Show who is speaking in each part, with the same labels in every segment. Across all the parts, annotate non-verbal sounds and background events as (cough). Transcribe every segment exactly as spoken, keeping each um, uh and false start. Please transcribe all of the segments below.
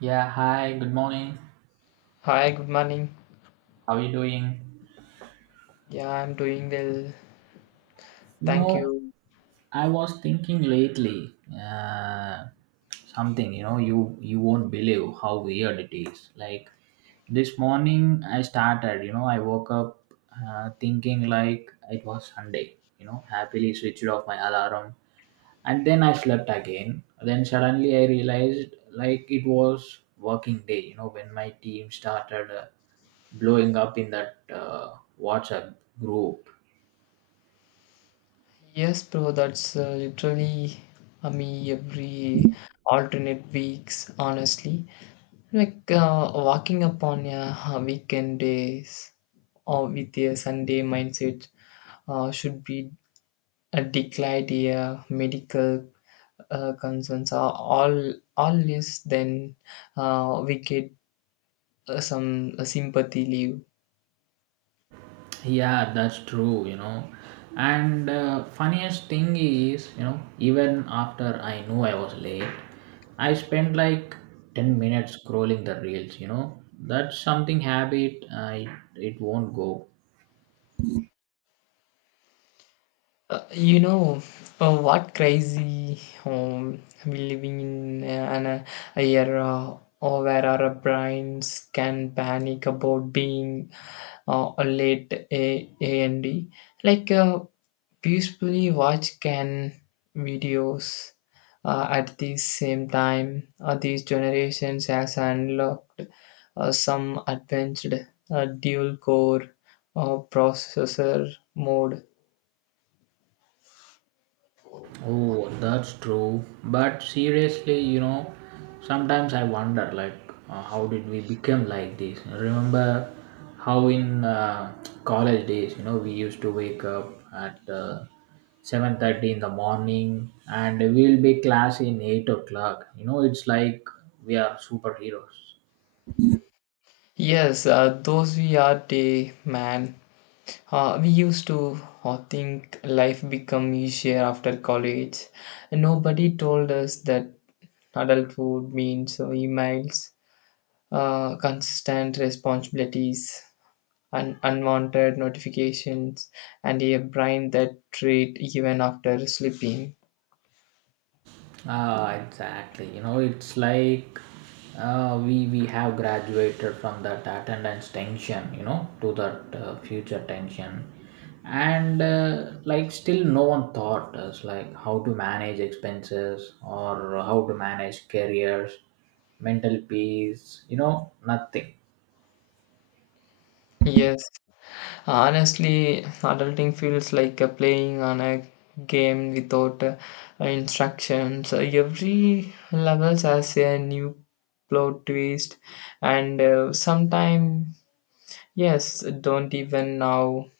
Speaker 1: Yeah, hi, good morning.
Speaker 2: Hi, good morning.
Speaker 1: How are you doing?
Speaker 2: Yeah, I'm doing well.
Speaker 1: You
Speaker 2: Thank
Speaker 1: know,
Speaker 2: you.
Speaker 1: I was thinking lately uh, something, you know, you you won't believe how weird it is. Like this morning I started, you know, I woke up uh, thinking like it was Sunday, you know, happily switched off my alarm and then I slept again. Then suddenly I realized like it was working day you know when my team started uh, blowing up in that uh, whatsapp group.
Speaker 2: Yes, bro, that's uh, literally uh, me every alternate weeks, honestly. Like uh, walking up on a uh, weekend days or with a Sunday mindset uh, should be a declined uh, medical uh, concerns are all all less then uh, we get uh, some uh, sympathy leave.
Speaker 1: Yeah, that's true. You know and uh, funniest thing is you know even after I knew I was late, I spent like ten minutes scrolling the reels. You know that's something habit, uh, it, it won't go.
Speaker 2: Uh, you know uh, what crazy um, we living in uh, an uh, a era or where our brains can panic about being uh, a late a a and d like uh, peacefully watch can videos uh, at the same time uh, these generations has unlocked uh, some advanced uh, dual core uh, processor mode.
Speaker 1: Oh, that's true. But seriously, you know, sometimes I wonder, like, uh, how did we become like this? Remember how in uh, college days, you know, we used to wake up at uh, seven thirty in the morning, and we'll be class in eight o'clock. You know, it's like we are superheroes.
Speaker 2: Yes, uh, those we are day, man. Uh, we used to uh, think life become easier after college. Nobody told us that adulthood means uh, emails, uh, consistent responsibilities, and unwanted notifications, and a brain that trade even after sleeping.
Speaker 1: Ah, exactly. You know, it's like uh, we we have graduated from that attendance tension, you know, to that uh, future tension, and uh, like still no one taught us like how to manage expenses or how to manage careers, mental peace. You know, nothing.
Speaker 2: Yes. Honestly, adulting feels like uh, playing on a game without uh, instructions. Uh, Every level has a new plot twist, and uh, sometimes, yes, don't even know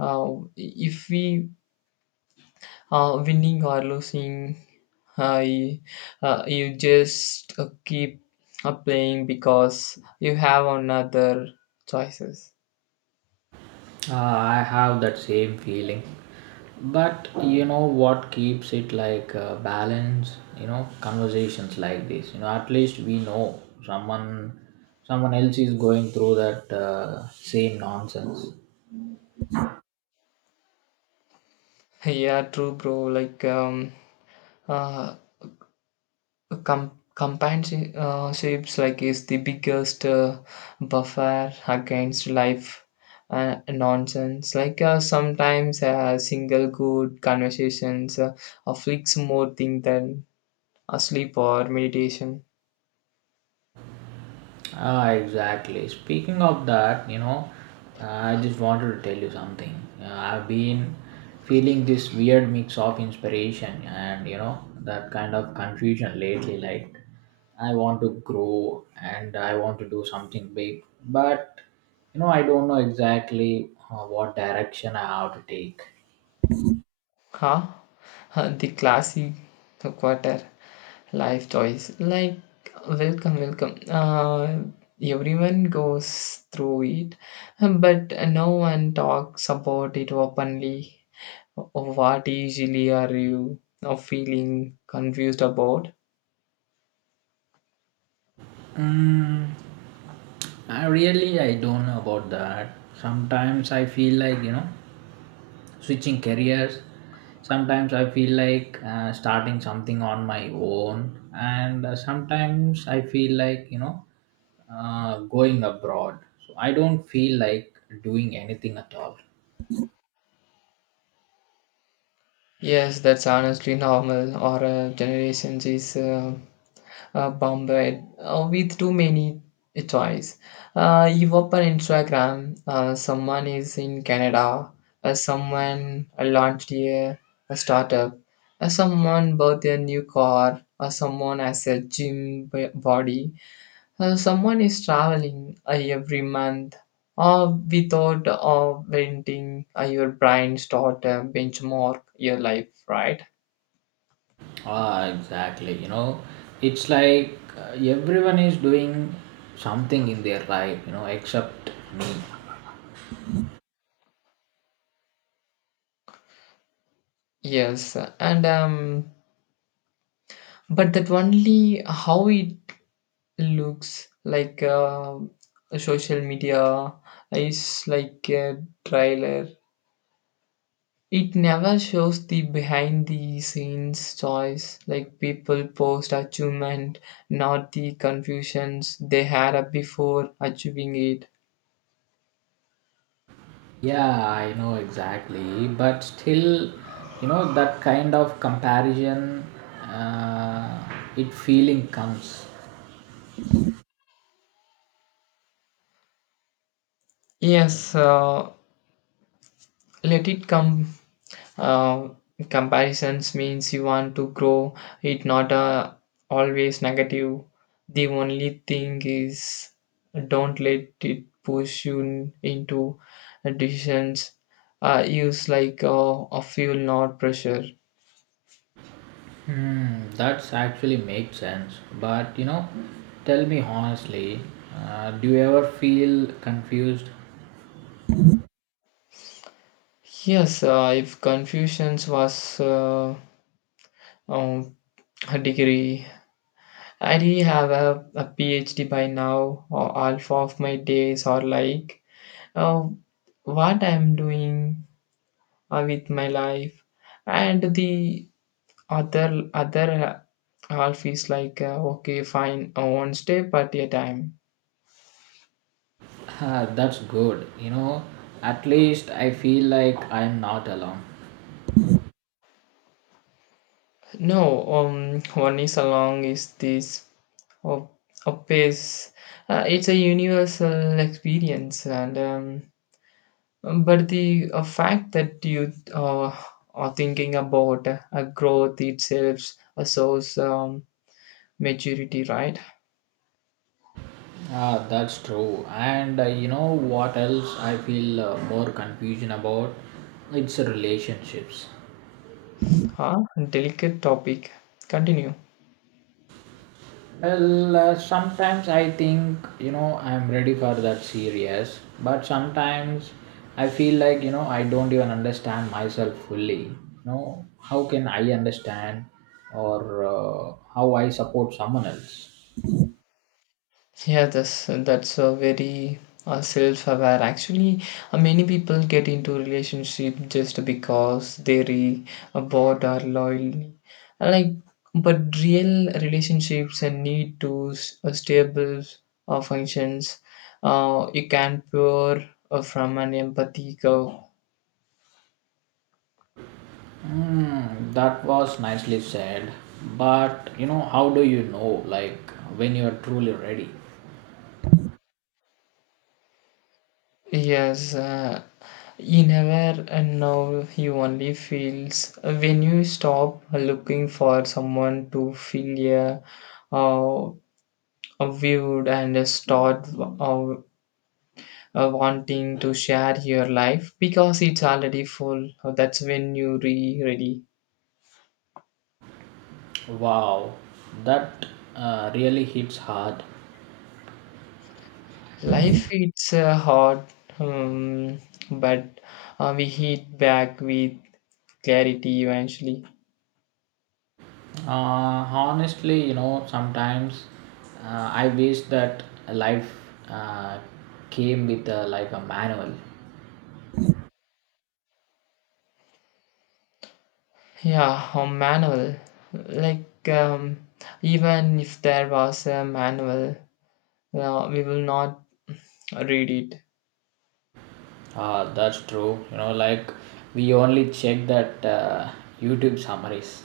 Speaker 2: uh, if we are winning or losing. Uh, you, uh, you just uh, keep uh, playing because you have another choices.
Speaker 1: Uh, I have that same feeling. But you know what keeps it like uh, balance, you know, conversations like this. You know, at least we know someone someone else is going through that uh, same nonsense.
Speaker 2: (laughs) Yeah, true, bro. Like um. Uh, Com- companionship uh, ships, like is the biggest uh, buffer against life uh, nonsense like uh, sometimes a single good conversations uh, afflicts more thing than a sleep or meditation.
Speaker 1: Ah, exactly. Speaking of that, you know, uh, I just wanted to tell you something. Uh, I've been feeling this weird mix of inspiration and, you know, that kind of confusion lately. Like, I want to grow and I want to do something big, but, you know, I don't know exactly uh, what direction I have to take.
Speaker 2: Huh? Uh, the classic quarter life choice like welcome, welcome, uh, everyone goes through it, but no one talks about it openly. What usually are you now feeling confused about?
Speaker 1: Mm, I really I don't know about that. Sometimes I feel like you know switching careers. Sometimes I feel like uh, starting something on my own. And uh, sometimes I feel like you know uh, going abroad. So I don't feel like doing anything at all.
Speaker 2: Yes, that's honestly normal. Our uh, generation is uh, uh, bombarded uh, with too many choice. Uh, you open Instagram. Uh, someone is in Canada. Uh, someone launched a, a startup. Uh, someone bought a new car. Uh, someone has a gym b- body. Uh, someone is traveling uh, every month uh, without uh, venting uh, your brain start uh, benchmark your life, right?
Speaker 1: Ah, exactly. You know it's like uh, everyone is doing something in their life you know except me.
Speaker 2: Yes, uh, and um, but that only how it looks like. Uh, social media is like a trailer. It never shows the behind the scenes choice, like people post achievement, not the confusions they had up before achieving it.
Speaker 1: Yeah, I know exactly, but still, you know, that kind of comparison, uh, it feeling comes.
Speaker 2: Yes, uh, let it come. Uh, Comparisons means you want to grow. It not uh, always negative. The only thing is don't let it push you in- into decisions. Uh, use like uh, a fuel, not pressure.
Speaker 1: Hmm, that's actually makes sense. But you know, tell me honestly, uh, do you ever feel confused? (laughs)
Speaker 2: Yes, uh, if Confucius was uh, um, a degree, I'd have a, a PhD by now, or half of my days are like uh, what I'm doing uh, with my life, and the other other half is like uh, okay, fine, uh, one step at a time.
Speaker 1: Ah, that's good. You know, at least I feel like I'm not alone.
Speaker 2: No, um, one is along is this of a pace. Uh, it's a universal experience and. Um, Um, But the uh, fact that you uh, are thinking about a growth itself, a source um, maturity, right?
Speaker 1: Ah, that's true. And uh, you know what else I feel uh, more confusion about? It's relationships.
Speaker 2: Huh? Delicate topic. Continue.
Speaker 1: Well, uh, sometimes I think, you know, I'm ready for that series, but sometimes I feel like, you know, I don't even understand myself fully. You know, how can I understand or uh, how I support someone else?
Speaker 2: Yeah, that's that's a very uh, self-aware. Actually, uh, many people get into relationship just because they re uh, bored or loyal. Like, but real relationships and need to s- uh, stable uh, functions. Uh, you can pour uh, from an empathy curve.
Speaker 1: Hmm, that was nicely said. But, you know, how do you know, like, when you're truly ready?
Speaker 2: Yes, uh, he never and now he only feels when you stop looking for someone to feel a, uh, a viewed and start uh, uh, wanting to share your life because it's already full. That's when you re ready.
Speaker 1: Wow, that uh, really hits hard.
Speaker 2: Life it's uh, hard, um, but uh, we hit back with clarity eventually.
Speaker 1: Uh, honestly, you know, sometimes uh, I wish that life uh, came with uh, like a manual.
Speaker 2: Yeah, a manual. Like, um, even if there was a manual, uh, we will not read it.
Speaker 1: Uh, that's true. You know, like we only check that uh, YouTube summaries.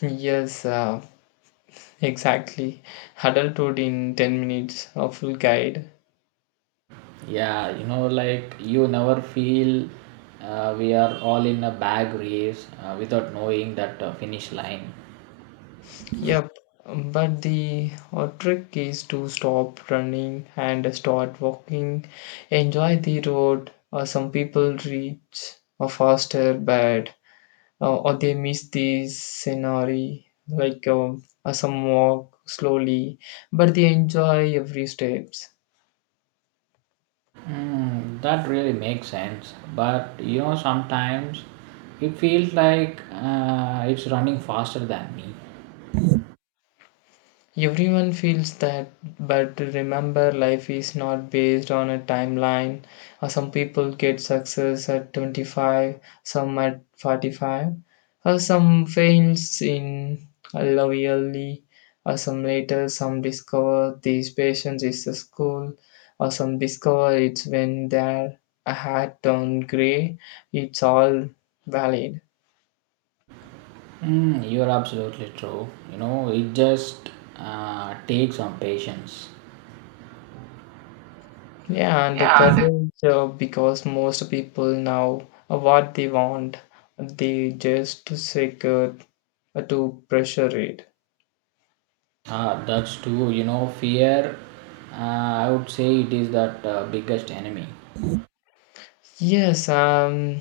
Speaker 2: Yes, uh, exactly. Adulthood in 10 minutes, a full guide.
Speaker 1: Yeah, you know, like you never feel uh, we are all in a bag race uh, without knowing that uh, finish line.
Speaker 2: Yep, but the uh, trick is to stop running and start walking. Enjoy the road. Uh, some people reach uh, faster, but uh, or they miss the scenery like um, uh, some walk slowly but they enjoy every step.
Speaker 1: Mm, that really makes sense. But you know, sometimes it feels like uh, it's running faster than me.
Speaker 2: Everyone feels that, but remember, life is not based on a timeline. Uh, Some people get success at twenty-five, some at forty-five, uh, some fails in uh, love early, uh, some later, some discover this patience is a school, or some discover it's when they're a hat on gray. It's all valid.
Speaker 1: Mm, you're absolutely true. You know, it just uh, takes some patience.
Speaker 2: Yeah, and the courage uh, because most people know what they want. They just secure uh, to pressure it.
Speaker 1: Ah, that's true. You know, fear, uh, I would say it is that uh, biggest enemy.
Speaker 2: Yes, um,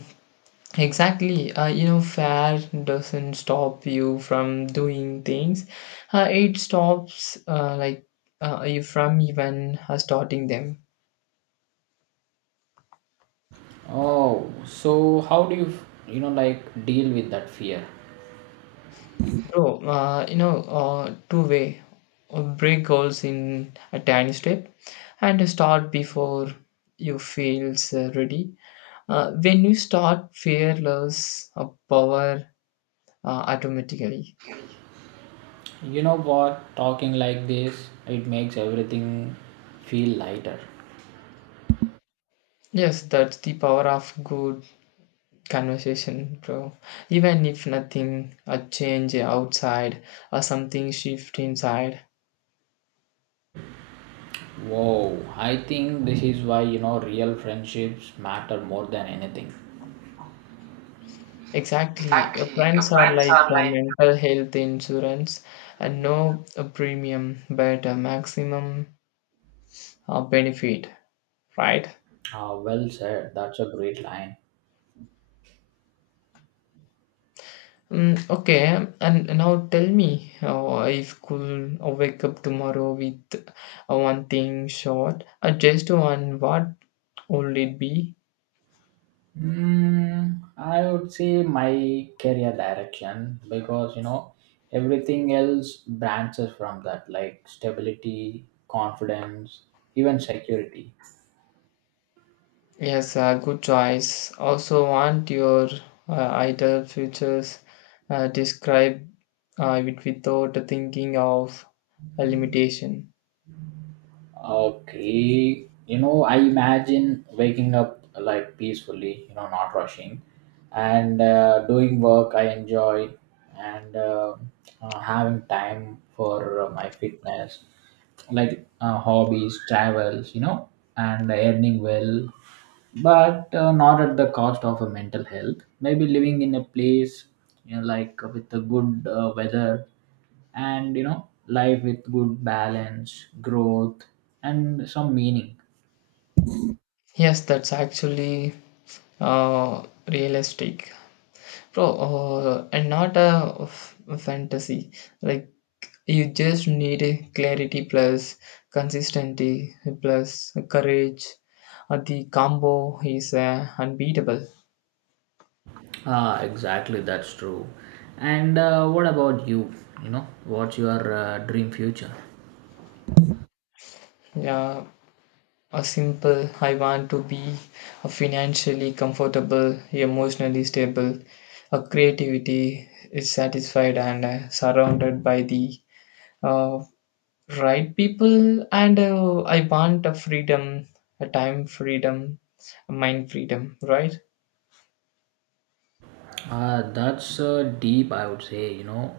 Speaker 2: exactly. Uh, you know, fear doesn't stop you from doing things. Uh, it stops uh, like uh, you from even uh, starting them.
Speaker 1: Oh, so how do you, you know, like deal with that fear?
Speaker 2: Bro, uh, you know, uh, two way, uh, break goals in a tiny step and start before you feels uh, ready. Uh, when you start fearless, uh, power uh, automatically.
Speaker 1: You know what? Talking like this, it makes everything feel lighter.
Speaker 2: Yes, that's the power of good conversation, bro. Even if nothing, a change outside or something shift inside.
Speaker 1: Wow, I think this is why you know real friendships matter more than anything.
Speaker 2: Exactly. Your
Speaker 1: Exactly. Your
Speaker 2: friends are
Speaker 1: friends
Speaker 2: like
Speaker 1: are
Speaker 2: a
Speaker 1: like.
Speaker 2: mental health insurance and no uh, premium but a maximum uh, benefit, right?
Speaker 1: Ah, well said. That's a great line.
Speaker 2: Mm, okay, and now tell me uh, if could uh, wake up tomorrow with uh, one thing short, uh, just one, what would it be?
Speaker 1: Mm, I would say my career direction because you know everything else branches from that, like stability, confidence, even security.
Speaker 2: Yes, uh, good choice. Also, want your uh, ideal futures uh, describe uh, it without thinking of a limitation.
Speaker 1: Okay, you know, I imagine waking up like peacefully, you know, not rushing, and uh, doing work I enjoy, and uh, uh, having time for uh, my fitness, like uh, hobbies, travels, you know, and earning well, but uh, not at the cost of a mental health. Maybe living in a place, you know, like with a good uh, weather and you know life with good balance growth and some meaning.
Speaker 2: Yes, that's actually uh, realistic, bro, uh, and not a f- fantasy. Like you just need a clarity plus consistency plus courage. Uh, the combo is uh, unbeatable.
Speaker 1: Ah, exactly, that's true. And uh, what about you? You know what's your uh, dream future?
Speaker 2: Yeah, a simple I want to be financially comfortable, emotionally stable, a creativity is satisfied and uh, surrounded by the uh, right people and uh, I want a freedom, a time freedom, a mind freedom, right?
Speaker 1: Uh, that's uh, deep, I would say. you know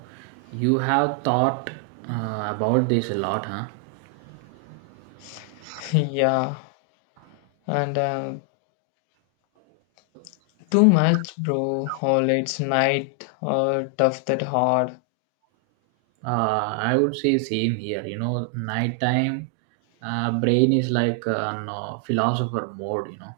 Speaker 1: You have thought uh, about this a lot, huh?
Speaker 2: (laughs) Yeah, and uh, too much, bro. Oh, it's night, uh, tough that hard.
Speaker 1: uh, I would say same here. You know nighttime uh, brain is like uh, on, uh, philosopher mode you know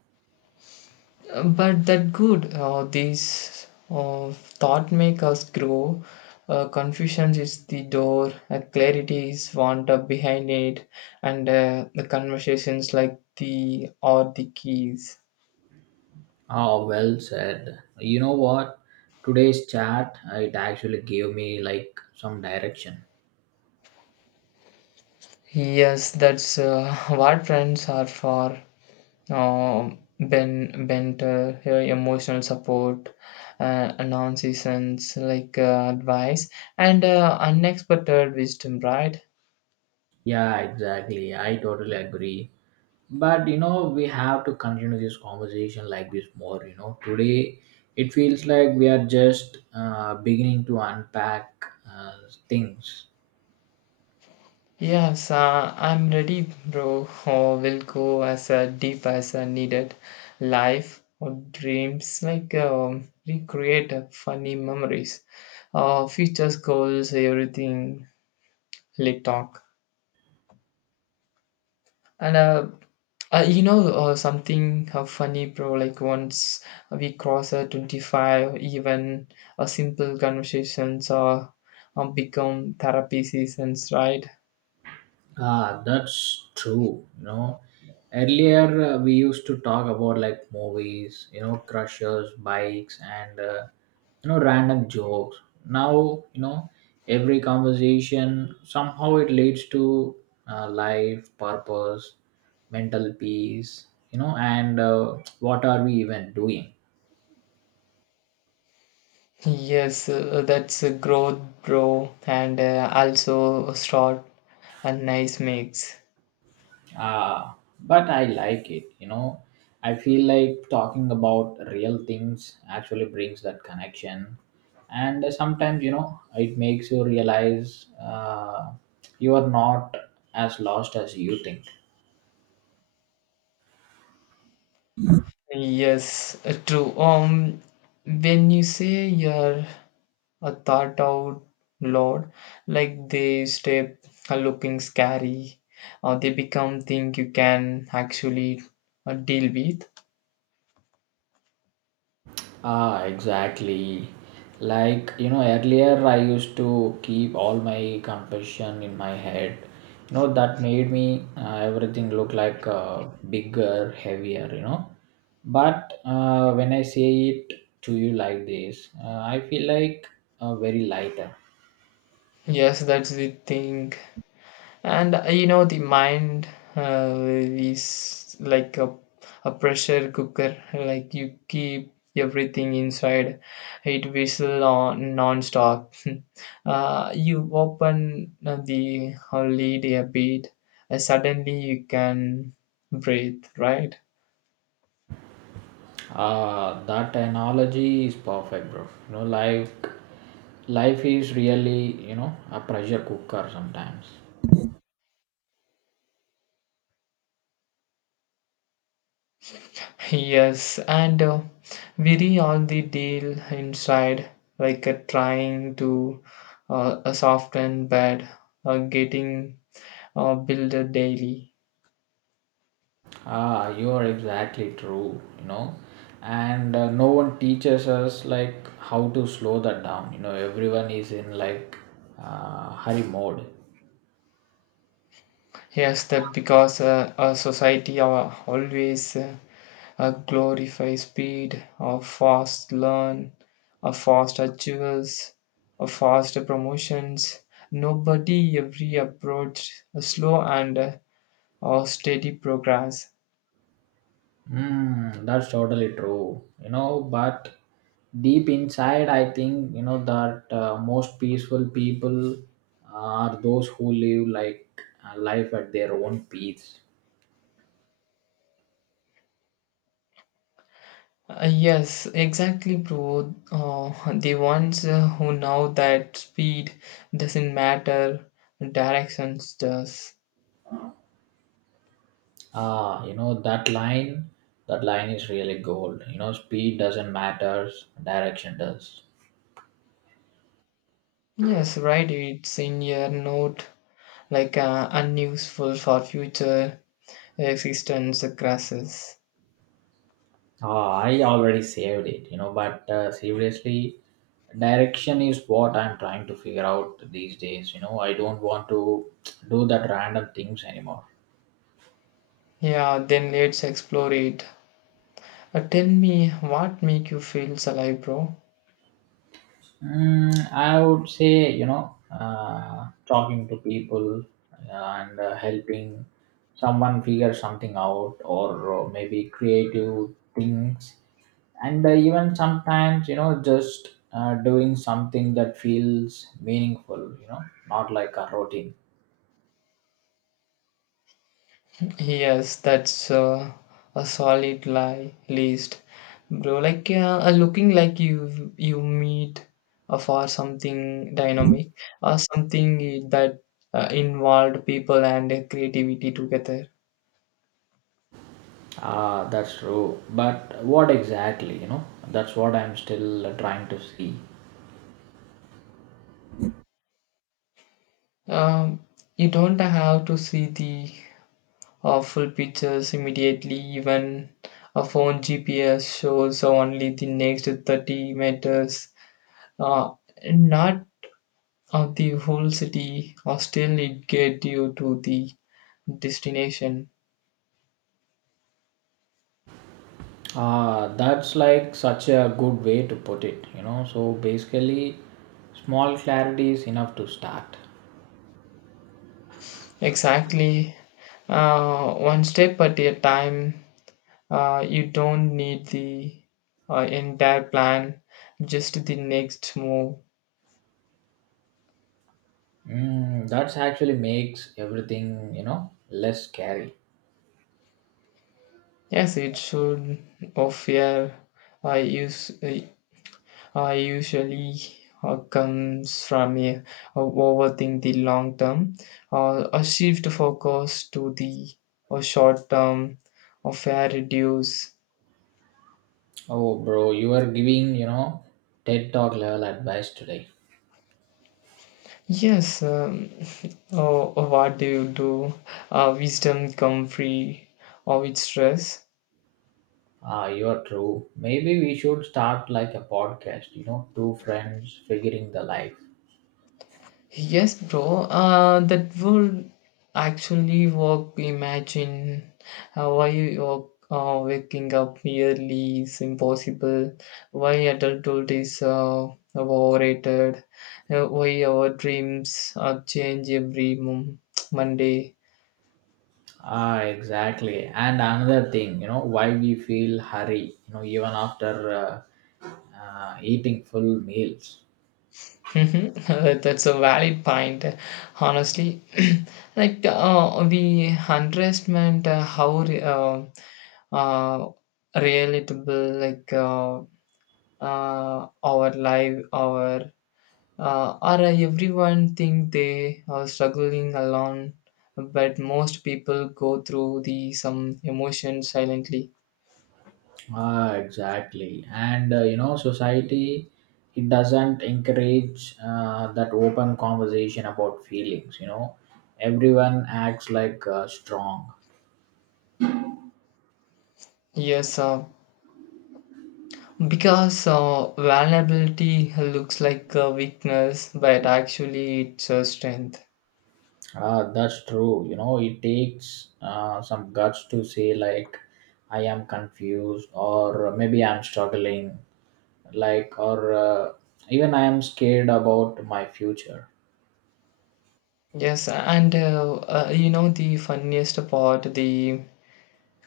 Speaker 2: Uh, but that good uh, these uh, thought make us grow. Uh, confusion is the door. Uh, clarity is wound up behind it, and uh, the conversations like the or the keys.
Speaker 1: Ah, well said. You know what? Today's chat, uh, it actually gave me like some direction.
Speaker 2: Yes, that's uh, (laughs) what friends are for. Um ben banter, uh, emotional support, uh, nonsense like uh, advice, and uh, unexpected wisdom, right?
Speaker 1: Yeah, exactly. I totally agree. But you know, we have to continue this conversation like this more. You know, today it feels like we are just uh, beginning to unpack uh, things.
Speaker 2: Yes, uh, I'm ready, bro. Oh, we'll go as uh, deep as uh, needed. Life or dreams, like um, recreate uh, funny memories, uh, futures goals, everything. Like talk and uh, uh you know uh, something uh, funny, bro. Like once we cross uh, twenty-five, even a simple conversations uh, um, become therapy seasons, right?
Speaker 1: Ah, that's true. You know, earlier uh, we used to talk about like movies, you know, crushes, bikes, and uh, you know, random jokes. Now, you know, every conversation somehow it leads to uh, life, purpose, mental peace, you know, and uh, what are we even doing?
Speaker 2: Yes, uh, that's a growth, bro, and uh, also a short and nice mix.
Speaker 1: Uh, but I like it, you know. I feel like talking about real things actually brings that connection. And sometimes, you know, it makes you realize uh, you are not as lost as you think.
Speaker 2: Yes, uh, true. Um, when you say you're a thought out loud, like they step uh, looking scary, or they become thing you can actually uh, deal with.
Speaker 1: Ah, exactly. Like, you know, earlier I used to keep all my confession in my head. You know, that made me uh, everything look like uh, bigger, heavier, you know. But uh, when I say it to you like this, uh, I feel like uh, very lighter.
Speaker 2: Yes, that's the thing. And uh, you know, the mind uh, is like a, a pressure cooker, like you keep everything inside, it whistle on non-stop. (laughs) Uh, you open uh, the uh, lid a bit, uh, suddenly you can breathe, right? (laughs)
Speaker 1: Ah, that analogy is perfect, bro. You know, like life is really, you know, a pressure cooker sometimes.
Speaker 2: Yes, and uh, weary all the deal inside, like uh, trying to uh, a soften bed, uh, getting uh, build daily.
Speaker 1: Ah, you are exactly true, you know. And uh, no one teaches us like how to slow that down. You know, everyone is in like uh, hurry mode.
Speaker 2: Yes, that because uh, our society uh, always uh, uh, glorifies speed, uh, fast learn, uh, fast achievers, uh, fast promotions. Nobody every approach uh, slow and uh, uh, steady progress.
Speaker 1: Mm, that's totally true. You know, but deep inside, I think you know that uh, most peaceful people are those who live like uh, life at their own pace.
Speaker 2: Uh, yes, exactly, bro. Uh, the ones uh, who know that speed doesn't matter, directions does.
Speaker 1: Ah, you know that line. That line is really gold. You know, speed doesn't matter. Direction does.
Speaker 2: Yes, right. It's in your note, like uh, unuseful for future existence grasses.
Speaker 1: Ah, I already saved it, you know, but uh, seriously, direction is what I'm trying to figure out these days. You know, I don't want to do that random things anymore.
Speaker 2: Yeah, then let's explore it. Uh, tell me, what make you feel so alive, bro?
Speaker 1: Mm, I would say, you know, uh, talking to people uh, and uh, helping someone figure something out, or uh, maybe creative things, and uh, even sometimes, you know, just uh, doing something that feels meaningful, you know, not like a routine.
Speaker 2: Yes, that's uh, a solid lie list, bro. Like uh, uh, looking like you you meet uh, for something dynamic or something that uh, involved people and uh, creativity together.
Speaker 1: Ah, that's true. But what exactly, you know? That's what I'm still trying to see.
Speaker 2: Um, you don't have to see the uh, full pictures immediately. Even a phone G P S shows only the next thirty meters, uh, not of the whole city, or still it get you to the destination.
Speaker 1: Ah, that's like such a good way to put it, you know? So basically, small clarity is enough to start.
Speaker 2: Exactly, uh, one step at a time. Uh, you don't need the uh, entire plan, just the next move.
Speaker 1: Mm, that's actually makes everything, you know, less scary.
Speaker 2: Yes, it should. Of yeah, I use I usually uh, comes from a, a overthink the long term, or a shift focus to the a short term, or fair reduce.
Speaker 1: Oh, bro, you are giving, you know, TED Talk level advice today.
Speaker 2: Yes, um, oh, what do you do? Uh, wisdom come free of its stress.
Speaker 1: Ah, you are true. Maybe we should start like a podcast, you know, two friends figuring the life.
Speaker 2: Yes, bro. Uh, that would actually work. Imagine uh, why you're uh, waking up early is impossible. Why adulthood is uh, overrated. Uh, why our dreams are change every mom- Monday.
Speaker 1: Ah, exactly. And another thing, you know, why we feel hurry, you know, even after uh, uh, eating full meals.
Speaker 2: Mhm. (laughs) That's a valid point. Honestly, (clears throat) like uh, we underestimate uh, how re- uh, uh, relatable like. Uh, uh, our life, our uh, or everyone think they are struggling alone, but most people go through the some emotions silently.
Speaker 1: Ah, exactly. And, uh, you know, society, it doesn't encourage uh, that open conversation about feelings, you know. Everyone acts like uh, strong.
Speaker 2: Yes, uh, because uh, vulnerability looks like a weakness, but actually it's a strength.
Speaker 1: Ah, that's true. You know, it takes uh, some guts to say, like, I am confused or maybe I'm struggling like or uh, even I am scared about my future.
Speaker 2: Yes, and uh, uh, you know the funniest part, the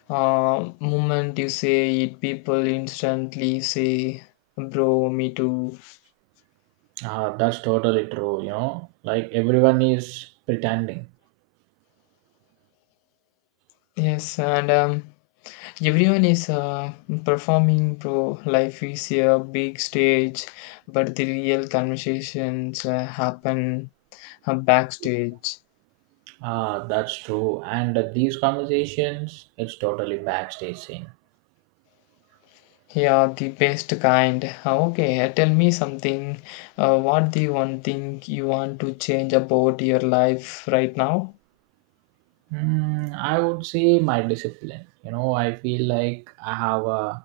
Speaker 2: uh, moment you say it, people instantly say, "Bro, me too."
Speaker 1: uh, That's totally true. You know like everyone is pretending.
Speaker 2: Yes, and um, everyone is uh, performing, bro. Life is a big stage, but the real conversations uh, happen uh, backstage.
Speaker 1: Ah, that's true and uh, these conversations it's totally backstage scene.
Speaker 2: Yeah, the best kind. Uh, Okay, uh, tell me something. Uh, what the one thing you want to change about your life right now?
Speaker 1: Hmm, I would say my discipline. you know I feel like I have a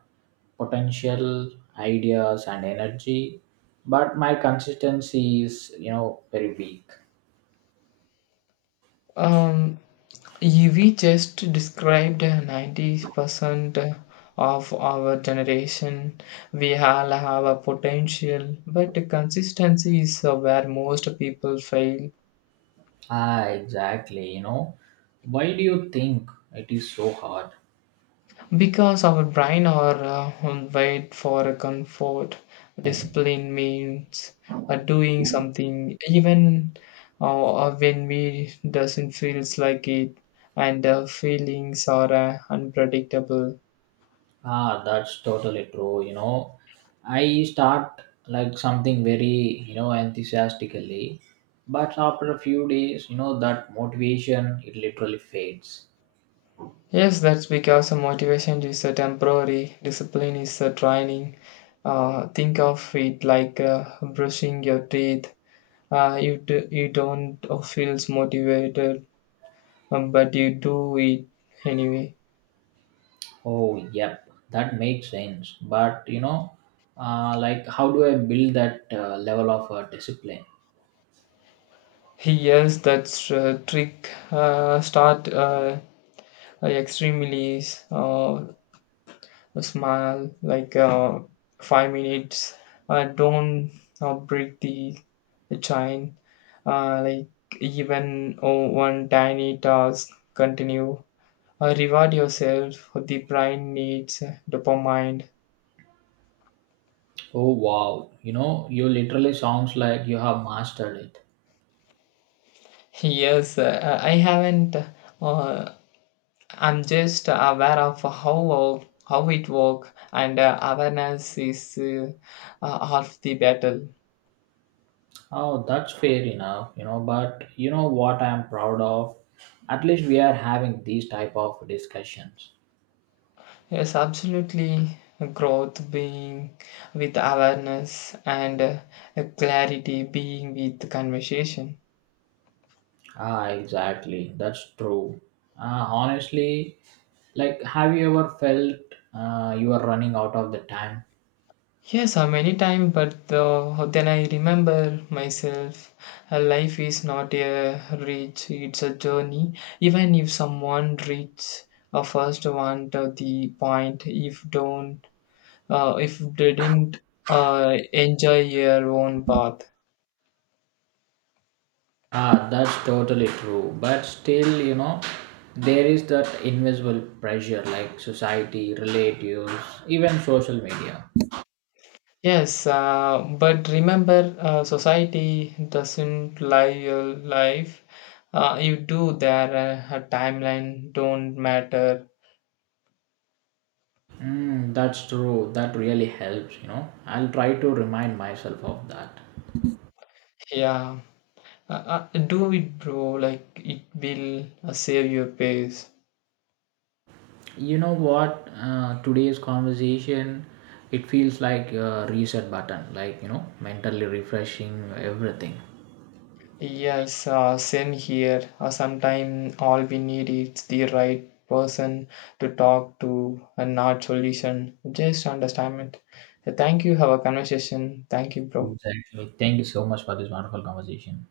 Speaker 1: potential ideas and energy, but my consistency is, you know very weak.
Speaker 2: Um, You- We just described ninety percent of our generation. We all have a potential, but consistency is uh, where most people fail
Speaker 1: Ah, exactly. You know, why do you think it is so hard?
Speaker 2: because our brain are uh, on wait for a comfort. Discipline means uh, doing something even uh, uh, when we doesn't feels like it, and uh, feelings are uh, unpredictable.
Speaker 1: Ah, that's totally true. You know, I start like something very, you know, enthusiastically, but after a few days, you know, that motivation it literally fades.
Speaker 2: Yes, that's because a motivation is a temporary, discipline is a training. Uh, think of it like uh, brushing your teeth. Uh, you do, you don't feel motivated, um, but you do it anyway.
Speaker 1: Oh, yep, that makes sense. But you know, uh, like, how do I build that uh, level of uh, discipline?
Speaker 2: Yes, that's uh, trick. Uh, start uh, extremely uh, Smile like uh, five minutes. Uh, don't uh, break the the chain. Uh, like even oh, one tiny task, continue. Uh, reward yourself. The brain needs dopamine.
Speaker 1: Oh, wow, you know, you literally sounds like you have mastered it.
Speaker 2: Yes, uh, I haven't. Uh, I'm just aware of how how it works, and uh, awareness is uh, uh, half the battle.
Speaker 1: Oh, that's fair enough, you know, but you know what I am proud of? At least we are having these type of discussions.
Speaker 2: Yes, absolutely. Growth being with awareness and uh, clarity being with conversation.
Speaker 1: Ah, exactly. That's true. Uh, honestly, like, have you ever felt uh, you are running out of the time?
Speaker 2: Yes, uh, many times, but uh, then I remember myself. Uh, life is not a reach; it's a journey. Even if someone reach a first one to the point, if don't, uh, if didn't uh, enjoy your own path.
Speaker 1: Ah, that's totally true. But still, you know, there is that invisible pressure like society, relatives, even social media.
Speaker 2: Yes, uh, but remember, uh, society doesn't lie your life. Uh, you do there, uh, a timeline don't matter.
Speaker 1: Mm, that's true. That really helps, you know. I'll try to remind myself of that.
Speaker 2: Yeah, uh, uh, do it, bro. Like it will uh, save your pace.
Speaker 1: You know what? Uh, today's conversation, it feels like a reset button, like, you know, mentally refreshing everything.
Speaker 2: Yes, uh, same here. Uh, Sometimes all we need is the right person to talk to and not solution, just understandment. Thank you. Have a conversation. Thank you, bro.
Speaker 1: Exactly. Thank you so much for this wonderful conversation.